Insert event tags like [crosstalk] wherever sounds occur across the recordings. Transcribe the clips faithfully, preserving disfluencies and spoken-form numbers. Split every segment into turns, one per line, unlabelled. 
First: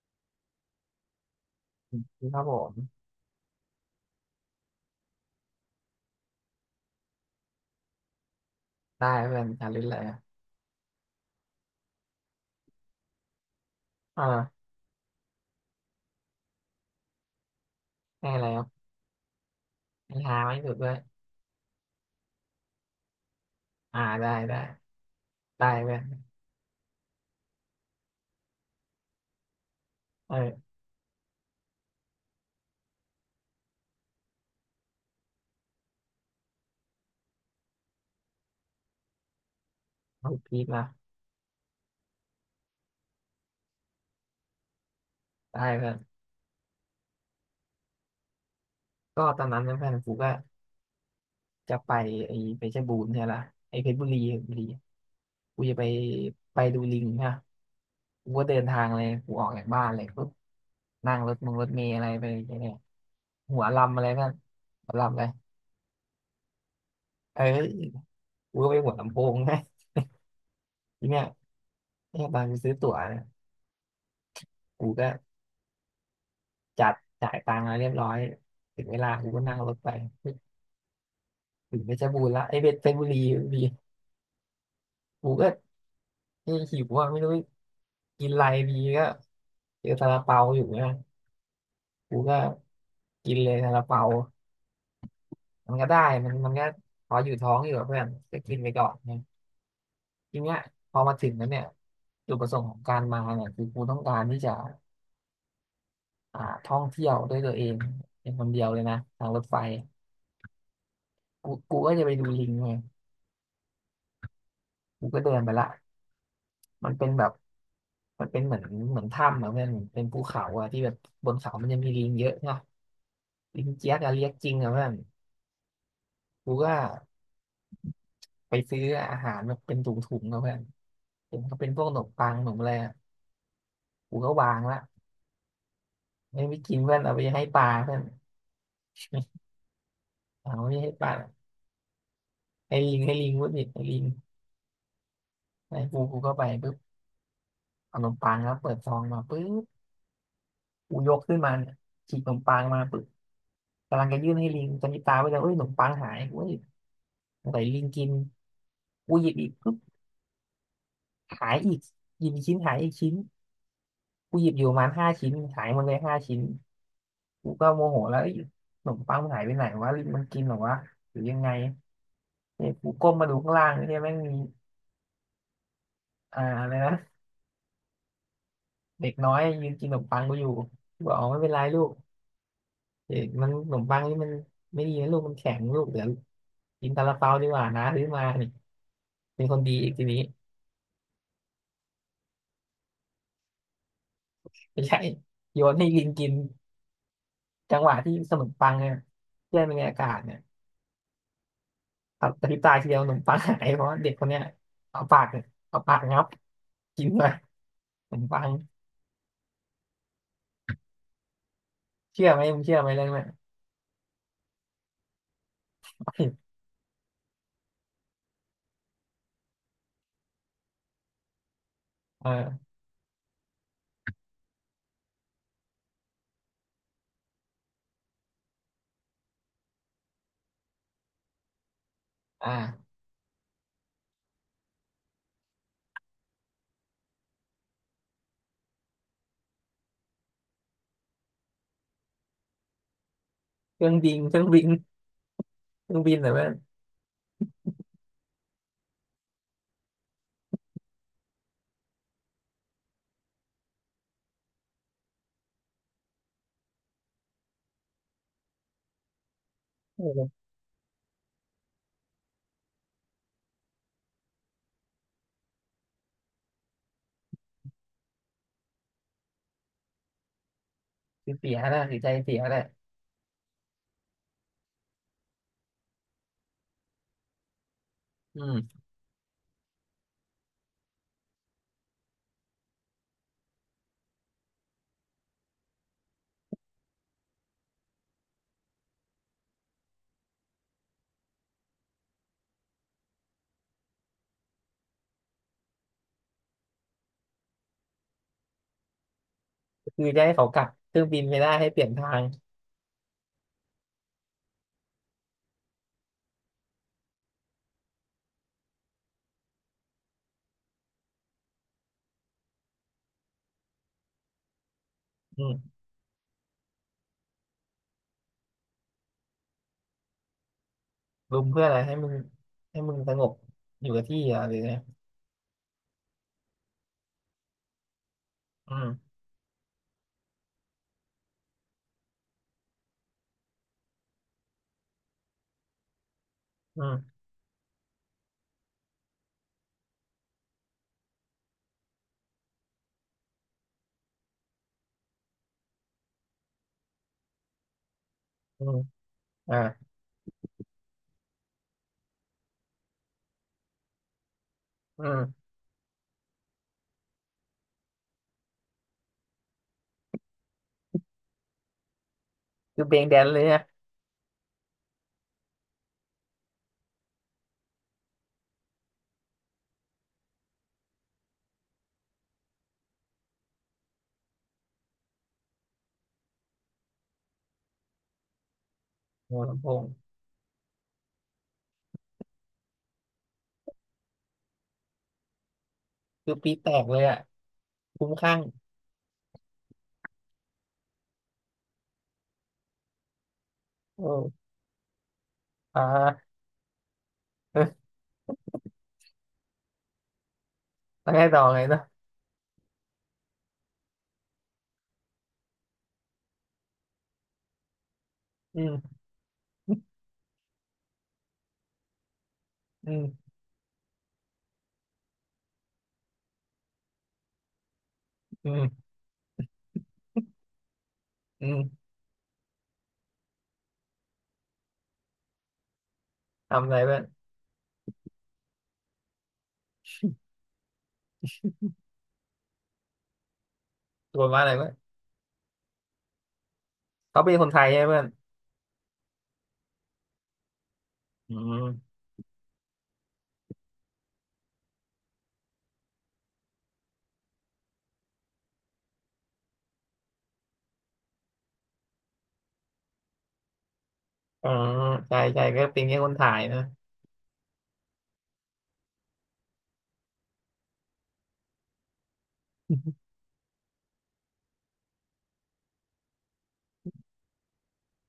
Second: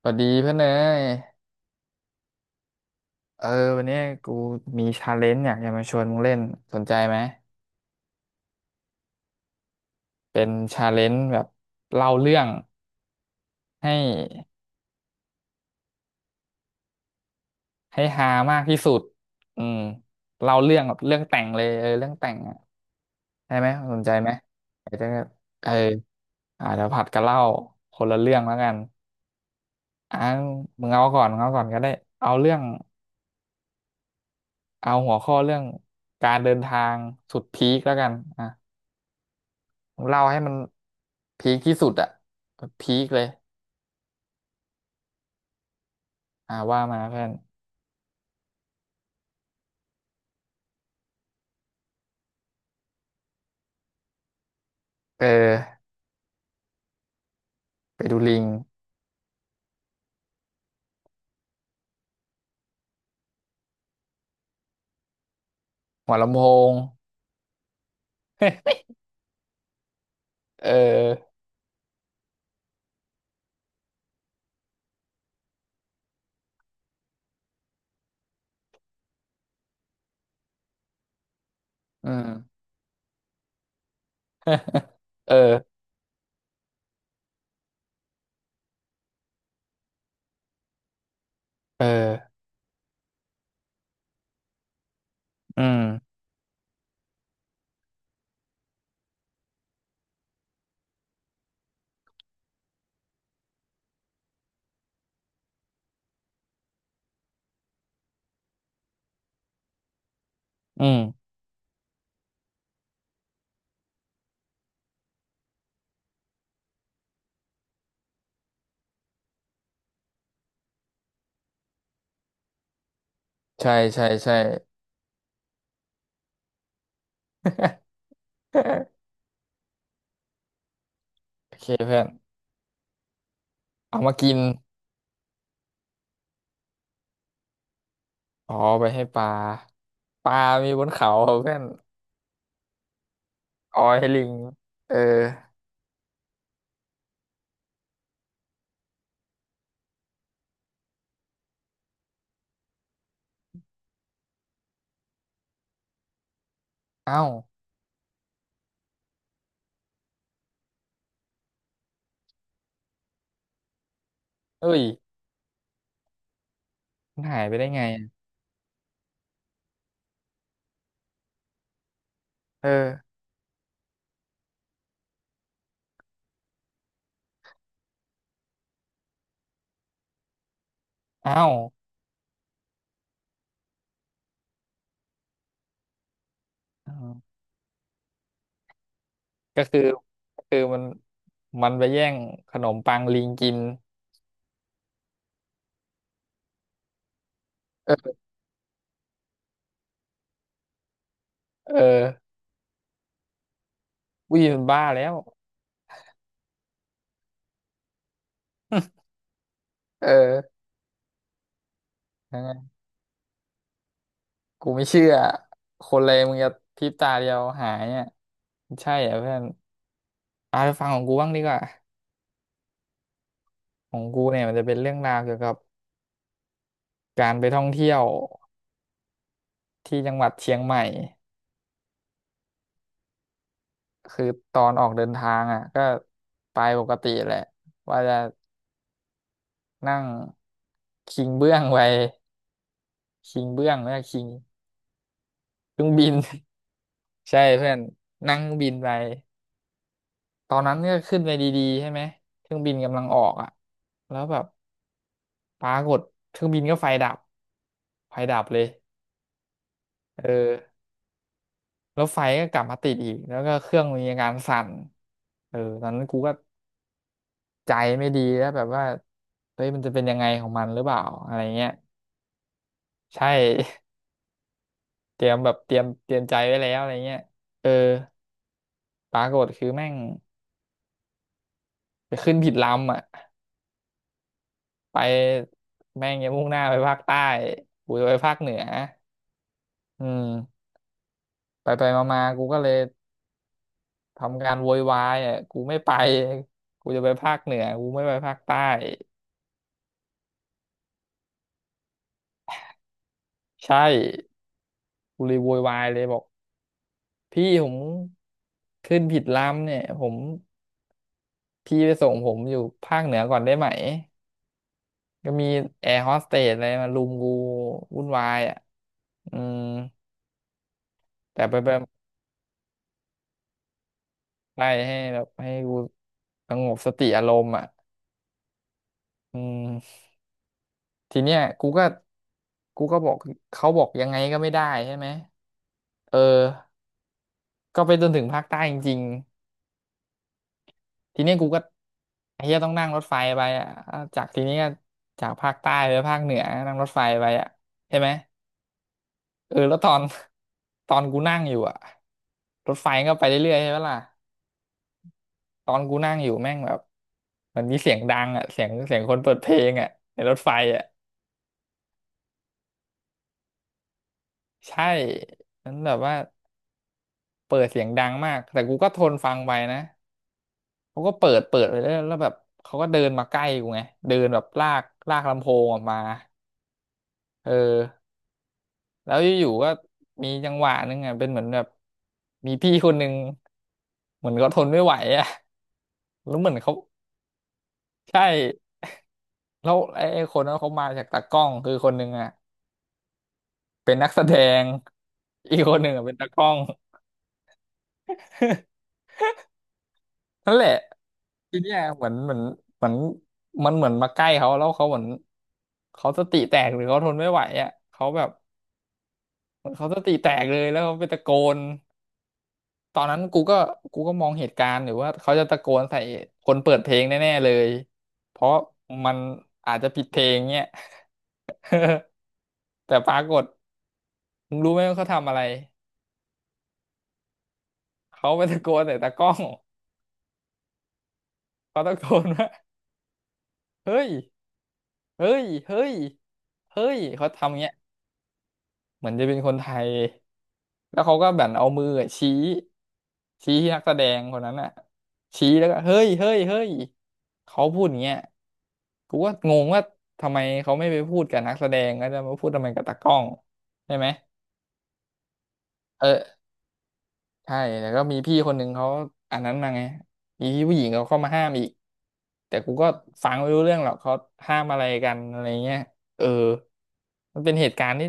สวัสดีเพื่อนเอ้ย
ครับผม
เออวันนี้กูมีชาเลนจ์อยากจะมาชวนมึงเล่นสนใจไหม
ได้เพื่อนการลิ้นเลยอะ
เป็นชาเลนจ์แบบเล่าเรื่องให้
เออ
ให้ฮา
ได้แล้
มา
ว
กที่สุดอืม
นิ้ทา
เล่า
ไม่หุ
เรื่
ด
อง
ด้ว
แบ
ย
บเรื่องแต่งเลยเออเรื่องแต่งอะได้ไหมส
อ่า
นใจไห
ได้
ม
ได้
เดี๋ยวจะเอ
ได้
อ
เพื่อน
อ่าเดี๋ยวผัดกันเล่าคนละเรื่องแล้วกันอ่ะ
เออ
มึงเอาก่อนมึงเอาก่อนก็ได้เอาเรื่องเอาหัวข้อเรื่องการเดินทางสุดพีคแล้วกันอ่ะเล่า
เอา
ให้มัน
พีคนะ
พีคที่สุดอะพีคเลย
ได้เพื่อน
อ่าว่ามาเพื่อน
ก็ตอนนั้นนะเพื่อนกูก็จะไปไอ้ไปเพชรบูรณ์ใช่ละไอ้เพชรบุรีเพชรบุรี
เออ
กูจะไปไปดูลิงนะ
ไปดู
กู
ลิ
ก็
ง
เดินทางเลยกูออกจากบ้านเลยปุ๊บนั่งรถมงรถเมล์อะไรไปเนี่ยหัวลำอะไรเพื่อนหัวลำเลย
หัวลำโพง
เอ้ยกูก็ไปหั
[laughs]
วลำโพงนะ
เอ
ที
อ
เนี้ยเนี่ยตอนกูซื้อตั๋วเนี่ยกูก็ จัดจ่ายตังค์แล้วเรียบร้อยถึงเวลากูก็นั่งรถไปถึงเพชร
อื
บู
ม
รณ์ละ
[laughs]
ไอ้เพชรเพชรบุรีบีกู
เอ
ก็
อ
เอยหิวว่าไม่รู้กินอะไรดีก็เจอซาลาเปาอยู่เนะ
เออ
กูก็กินเลยซาลาเปา
อื
มัน
ม
ก็ได้มันมันก็พออยู่ท้องอยู่กับเพื่อนก็กินไปก่อนเนะทีเนี้ยพอมาถึงแล้วเนี่ยจุดประสงค์ของการมาเนี่ยคือกูต้องการที่จะอ่าท่องเที่ยวด้วยตัวเองเป็นคนเดียวเลยนะทางรถไฟ
อืม
กูกูก็จะไปดูลิงไงกูก็เดินไปละ มันเป็นแบบมันเป็นเหมือนเหมือนถ้ำอะเพื่อนเป็นภูเขาอะที่แบบบนเขามันจะมีลิงเยอะเนาะลิง
ใช่
เจี๊ยก
ใช่
อะเรีย
ใช่
กจริงอะเพื่อนกูก็
[laughs]
ไปซื้ออาหารแบบเป็นถุงๆอะเพื่อนเห็น
โอ
เขา
เค
เป็นพวกข
เพื่
น
อน
มปังขนมอะไรอะ
เอามา
กู
กิ
ก็
น
วางละไม่ไปกินเพื่อนเอาไปให้ปลาเพื่อน
อ๋อไปให้ปลาปลา
เอา
มี
ไม่
บน
ให้ป
เขา
ลา
เพื่อน
ให้ลิงให้ลิงวุ้นดิ
เอ๋อ
ให้ลิง
ให้ลิงเออ
ให้กูกูก็ไปปุ๊บเอาขนมปังแล้วเปิดซองมาปุ๊บกูยกขึ้นมาเนี่ยฉีกขนมปังมาปุ๊บกำลังจะยื่นให้ลิงจะมีตาไปแล้วเอ้ยขนมปังหายเว้ย
เอ้า
สงสัยลิงกินกูหยิบอีก ขายอีกหยิบอีกชิ้นหายอีกชิ้นกูหยิบอยู่ป
เอ้
ระ
ย
มาณห้าชิ้นขายหมดเลยห้าชิ้น
มันหาย
กู
ไปได้
ก็
ไง
โมโห
อะ
แล้วเอ้ยขนมปังมันหายไปไหนวะหรือมันกินหรอวะหรือยังไง
เอ
เนี่ยกูก้ม
อ
มาดูข้างล่างเนี่ยแม่งมีอ่าอะไรนะเด็กน้อยยืนกินขนมปังกูอยู่กูบอกอ๋อไม่
เอ้า
เป็นไรลูกเด็กมันขนมปังนี่มันไม่ดีนะลูกมันแข็งลูกเดี๋ยวกิ
อื
นซาลาเปา
ม
ดีกว่านะซื้อมานี่เป็นคน
ก็
ดี
คือ
อีกทีนี้
ก็คือมันมันไปแย่งขนมปังลิงกิน
ไม่ใช่โยนให้ลิงกินจังหวะที่
เออ
ขนมปังเนี่ยเพื่อนเป็นไงอากาศเนี่ย
เออ
ครับกระพริบตาทีเดียวขนมปังหายเพราะเด็กคนเนี้
วิ่
ย
ยมันบ้า
เอา
แล้ว
ปากเอาปากงับกินเลยขนมปัง
เออ
เชื่อ
ยั
ไหม
ง
มึง
ไง
เชื่อไหมเรื่องเนี้ย
กูไม่เชื่อ คนเลยมึงจะ
[laughs]
พริบตาเดียวหายเนี่ยใช่เหรเพื่อนเอาไปฟังของกูบ้างดีกว่า
เออ
ของกูเนี่ยมันจะเป็นเรื่องราวเกี่ยวกับการไปท่องเที่ยวที่จังหวัดเชียงใหม่
อ่า
คือตอนออกเดินทางอ่ะก็ไปปกติแหละ ว่าจะนั่งคิงเบื้องไปคิงเบื้อง
เครื่
ไม่
อง
ใช่
บิน
คิง
เครื่องบิน
เครื่อ
เค
ง
รื่อง
บิ
บิ
น
นเหรอเพื่อน
[laughs] ใช่เพื่อนนั่งเครื่องบินไป ตอนนั้นก็ขึ้นไปดีๆใช่ไหมเครื่องบินกำลังออกอ่ะแล้วแบบ ปรากฏเครื่องบินก็ไฟดับไฟดับเลย
โอ้โห
เออแล้วไฟก็กลับมาติดอีกแล้วก็เครื่องมีอาการสั่นเออตอนนั้นกูก็ใจไม่ดีแล้วแบบว่าเฮ้ยมันจะเป็นยังไงของมันหรือเปล่าอะไร
เสีย
เงี้ย
นะเสียใจเสียแหละ
ใช่ [laughs] เตรียมแบบเตรียมเตรียมใจไว้แล้วอะไรเงี้ยเออ
อืม
ปรากฏคือแม่งไปขึ้นผิดลำอ่ะไปแม่งยังมุ่งหน้าไปภาคใต้กูจะไปภาคเหนืออืมไปไปมามาๆกูก็เลย ทำการโวยวายอ่ะกูไม่ไปกูจะไปภาคเหนือกูไม่ไปภาคใต้
คือจะให้เขากลับเครื่องบินไม่ได้ให้เปลี่ยนทาง
ใช่กูเลยโวยวายเลยบอกพี่ผมขึ้นผิดลำเนี่ยผมพี่ไปส่งผมอยู่ภาคเหนือก่อนได้ไหมก็
อื
มี
ม
แอร์โฮสเตสอะไรมารุมกูวุ่นวายอ่ะอืม
รุ
แต่
ม
ไป
เพื่อ
ไป
อะไรให้มึงให้มึงสงบอยู่กับที่อ่ะหรือ
ไล่
ไง
ให้แบบให้กูสงบสติอารมณ์อ่ะ
อืม
อืมทีเนี้ยกูก็กูก็บอกเขาบอกยังไงก็ไม่ได้ใช่ไหมเออ
อืม
ก็ไปจนถึงภาคใต้จริง ทีนี้กูก็ไอ้เหี้ยต้องนั่งรถไฟไปอ่ะจากทีนี้ก็จากภาคใต้ไปภาคเหนือนั่งรถไฟไปอ่ะใช่ไหม
อืม
เอ
อ่า
อแล้วตอน [laughs] ตอนกูนั่งอยู่อ่ะรถไฟก็ไปเรื่อยๆใช่ไหมล่ะ
อืม
ตอนกูนั่งอยู่แม่งแบบมันมีเสียงดังอ่ะเสียงเสียงคนเปิดเพลงอ่ะในรถไฟอ่ะ
คือเบงแดนเลยนะ
ใช่นั้นแบบว่าเปิดเสียงดังมากแต่กูก็ทนฟังไปนะเขาก็เปิดเปิดไปเรื่อยแล้วแบบเขาก็เดินมาใกล้กูไงเดินแบบลากลากลำโพงออกมาเออ แล้ว
โอ้
อ
โห
ยู่
ลำ
ๆ
โพ
ก็
ง
มีจังหวะหนึงอ่ะเป็นเหมือนแบบมีพี่คนหนึ่งเหมือนเขาทนไม่ไหวอ่ะ
คื
แล้
อ
วเหมื
ปี
อน
แต
เขา
กเลยอ่ะคุ้ม
ใช่
ข้าง
แล้วไอ้ไอ้คนนั้นเขามาจากตากล้องคือคนหนึ่งอ่ะเป็นนัก
โอ้
แสดงอีกคน
อ่า
หนึ่งอ่ะเป็นตากล้อง
[laughs] เออ
[laughs] นั่นแหละ
แล้วไงต่อ
ที
ไง
เนี้
ต่
ย
อ
เหมือนเหมือนเหมือนมันเหมือนมาใกล้เขาแล้วเขาเหมือนเขาสติแตกหรือเขาทนไม่ไหวอ่ะเขาแบบ
อืม
เหมือนเขาสติแตกเลยแล้วเขาไปตะโกน
อื
ตอนนั้น
ม
กูก็กูก็มองเหตุการณ์หรือว่าเขาจะตะโกนใส่คนเปิดเพลงแน่ๆเลยเพ
อื
ราะ
ม
มันอาจจะผิดเพลงเงี้ย
อืม
[laughs] แต่ปรากฏมึงรู้ไหมว่าเขาทำอะไร
ทำอะไรเพื่อน
เขาไปตะโกนใส่ตากล้องเขาตะโกนว่าเฮ้ย
ตัวว่าอะไรเพื่อน
เฮ้ยเฮ้ยเฮ้ย
เขา
เขา
เป็นคนไท
ทำ
ย
เงี้ย
ใช่ไหมเพื่อน
เหมือนจะเป็นคนไทย แล้วเขาก็
อื
แบบเอามือ
ม
อะชี้ชี้ที่นักแสดงคนนั้นอ่ะชี้แล้วก็เฮ้ยเฮ้ยเฮ้ยเขาพูดอย่างเงี้ยกูก็งงว่าทำไมเขาไม่ไปพูดกับนักแสดงก็จะมาพูดทำไมกับตากล้องใช่ไหม
อ๋อใช่ใช่ก็เป็นแค่
เอ
คนถ่า
อ
ยนะ
ใช่แล้วก็มีพี่คนหนึ่งเขาอันนั้นมาไงมีพี่ผู้หญิงเขาเข้ามาห้ามอีกแต่กูก็
[laughs]
ฟังไม่รู้เรื่องหรอกเขาห้ามอะไรกันอะไรเงี้ยเออมันเป็นเหตุการณ์ที่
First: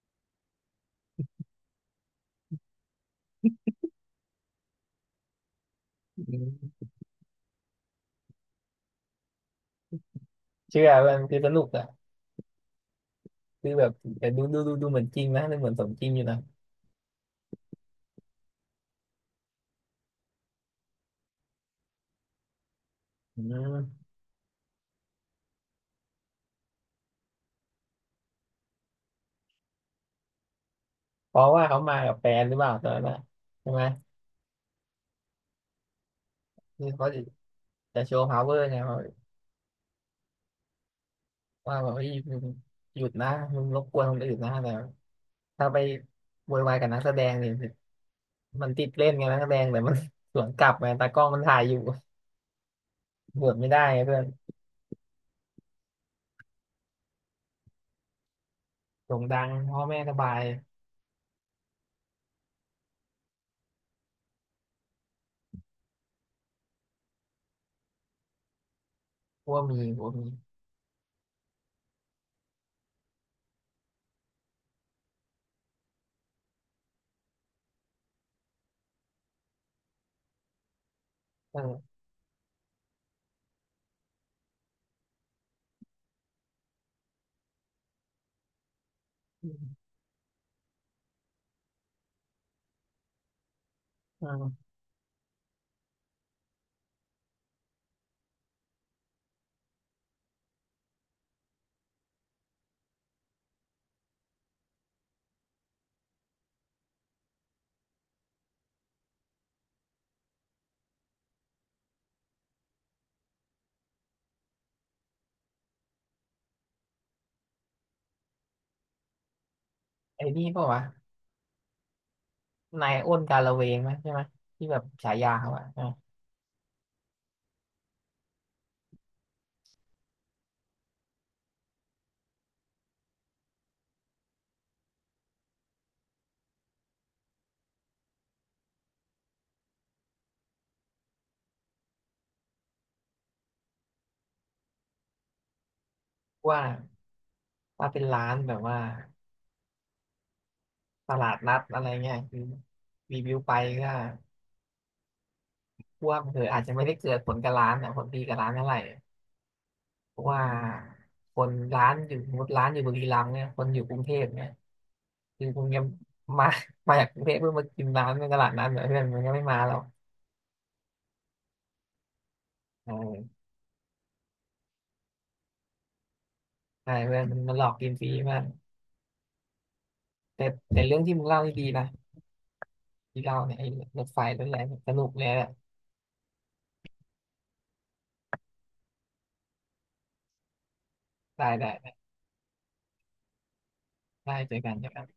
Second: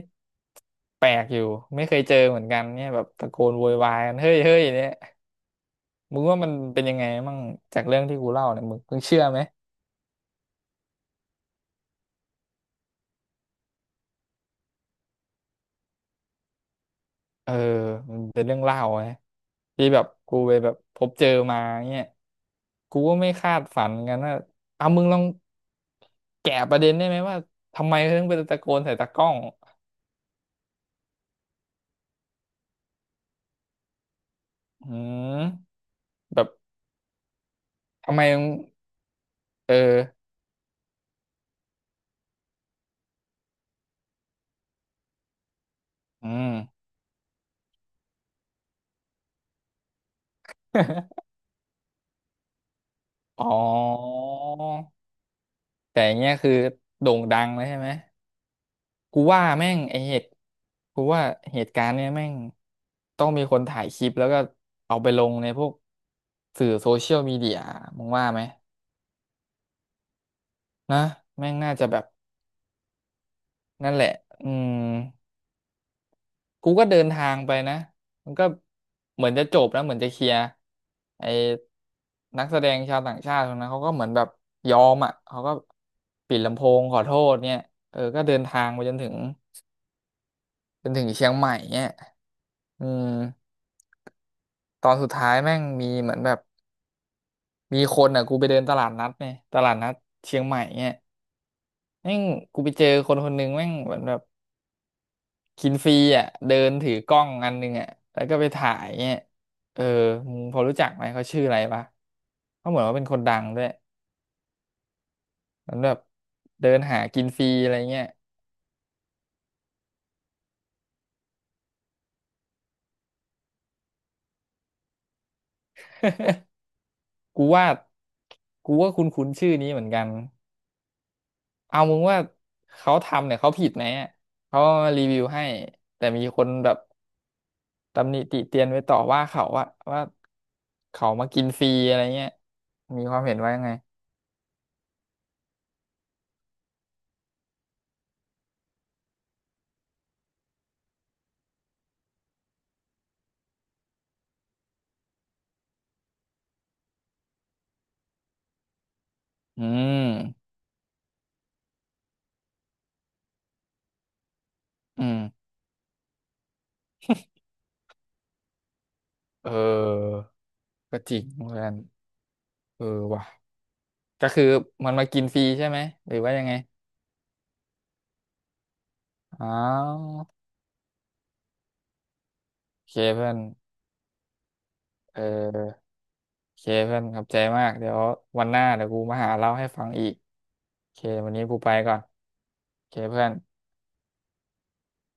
แปลกอยู่ไม่เคยเจอเหมือนกันเนี่ยแบบตะโกนโวยวายกันเฮ้ยเฮ้ยเนี่ยมึ
อื
งว่ามัน
ม
เป็นยังไงมั่งจากเรื่องที่กูเล่าเนี่ยมึงมึงเชื่อไหม
เชื่อเพื่อนคือสนุกอะคือแบบแต่ดูดูดูดูเหมือนจริงนะดูเหมือนสมจริงอยู่นะ
เออมันเป็นเรื่องเล่าไงที่แบบกูไปแบบพบเจอมาเนี่ยกูก็ไม่
อื
คาดฝันเหมือน
ม
กันว่าเอามึงลองแกะประเด็นได้ไหมว่าทำไมเขาถึงไปตะโกนใส่ตากล้อง
เพราะว่าเขามากับแฟนหรือเปล่าตอนนั้นอะใช่ไหม
อืมแบบ
คือเขาจะจะโช
ทำไม
ว์
มึง
power ไงว่า
เออ
ว่าแบบเฮ้ยมึงหยุดนะมึงรบกวนคนอื่นนะแต่ถ้าไป
อืม
โวยวายกับนักแสดงเนี่ยมันติดเล่นไงนักแสดงแต่มัน [laughs] สวนกลับไงตากล้อ
[laughs]
งมันถ่ายอยู่ บ
อ๋อ
วชไม่ได้ไงเพื่อน
แต่อย่างเงี้ยคือโด่งดังเลยใช่ไหม
โด่
กู
งดั
ว่า
ง
แม่ง
พ่อ
ไอ
แม่ส
เหตุ
บาย
กูว่าเหตุการณ์เนี่ยแม่งต้องมีคนถ่ายคลิปแล้วก็เอาไปลงในพวกสื่อโซเชียลมีเดียมึงว่าไหม
กลัวมีกลัวมี
นะแม่งน่าจะแบบนั่นแหละอืมกูก็เดินทางไปนะมันก็เหมือนจะจบนะเหมือนจะเคลียร์ไอ้
เออ
นักแสดงชาวต่างชาติคนนั้นเขาก็เหมือนแบบยอมอ่ะเขาก็ปิดลำโพงขอโทษเนี่ยเออก็เดินทางไปจนถึง
อืม
จนถึงเชียงใหม่เนี่ยอืม
อืม
ตอนสุดท้ายแม่งมีเหมือนแบบมีคนอ่ะกูไปเดินตลาดนัดเนี่ยตลาดนัดเชียงใหม่เนี่ยแม่งกูไปเจอคนคนหนึ่งแม่งเหมือนแบบกินฟรีอ่ะเดินถือกล้องอันหนึ่งอ่ะแล้วก็ไปถ่ายเนี่ยเออมึงพอรู้จักไหมเขาชื่ออะไรปะเขาเหมือนว่าเป็นคนดังด้วยเหมือนแบบเดินหากินฟรีอะไรเงี้ย
ไอ้นี่เปล่าวะนายอ้นกาละเวงไหมใช่ไหมที่แบบฉายาเขาอะเออ
กูว่ากูว่าคุ้นคุ้นชื่อนี้เหมือนกันเอามึงว่าเขาทำเนี่ยเขาผิดไหมอะเขามารีวิวให้แต่มีคนแบบ ตำหนิติเตียนไว้ต่อว่าเขาว่าว่าเขามากินฟรีอะไรเงี้ยมีความเห็นว่ายังไง
ว่าถ้าเป็นร้านแบบว่าตลาดนัดอะไรเงี้ยคือรีวิวไปก็พวกเธออาจจะไม่ได้เกิดผลกับร้านอะผลดีกับร้านเท่าไหร่
อื
เพราะว่า
ม
คนร้านอยู่สมมติร้านอยู่บุรีรัมย์เนี่ยคนอยู่กรุงเทพเนี่ย
อืม
คือคงยังมามาจากกรุงเทพเพื่อมากินร้านในตลาดนั้นเหมือนเพื่อนมันก็ไม่
เอ
มาหรอก
อก็จริงเหมือนกันเออ
เ
ว่ะ
ออ
ก็คือมันมากินฟรีใช่ไหมหรือว่ายังไง
ใช่เพื่อนมันมันหลอกกินฟรีมาก
อา
แต่
ว
แต่เรื่องที่มึงเล่านี่ดีนะ
โอเค
ที่
เพื่อน
เล่าเนี่ยไอ้รถไฟรถอะไรเนี่ยสนุก
เ
เลยแหละ
ออโอเคเพื่อนขอบใจมากเดี๋ยววันหน้าเดี๋ยวกูมาหาเล่าให้ฟังอีกโอเควันนี้
ได้
กู
ได้
ไปก่อน
ได้
โอเคเพื่อน
ได้เจอกันเจอกัน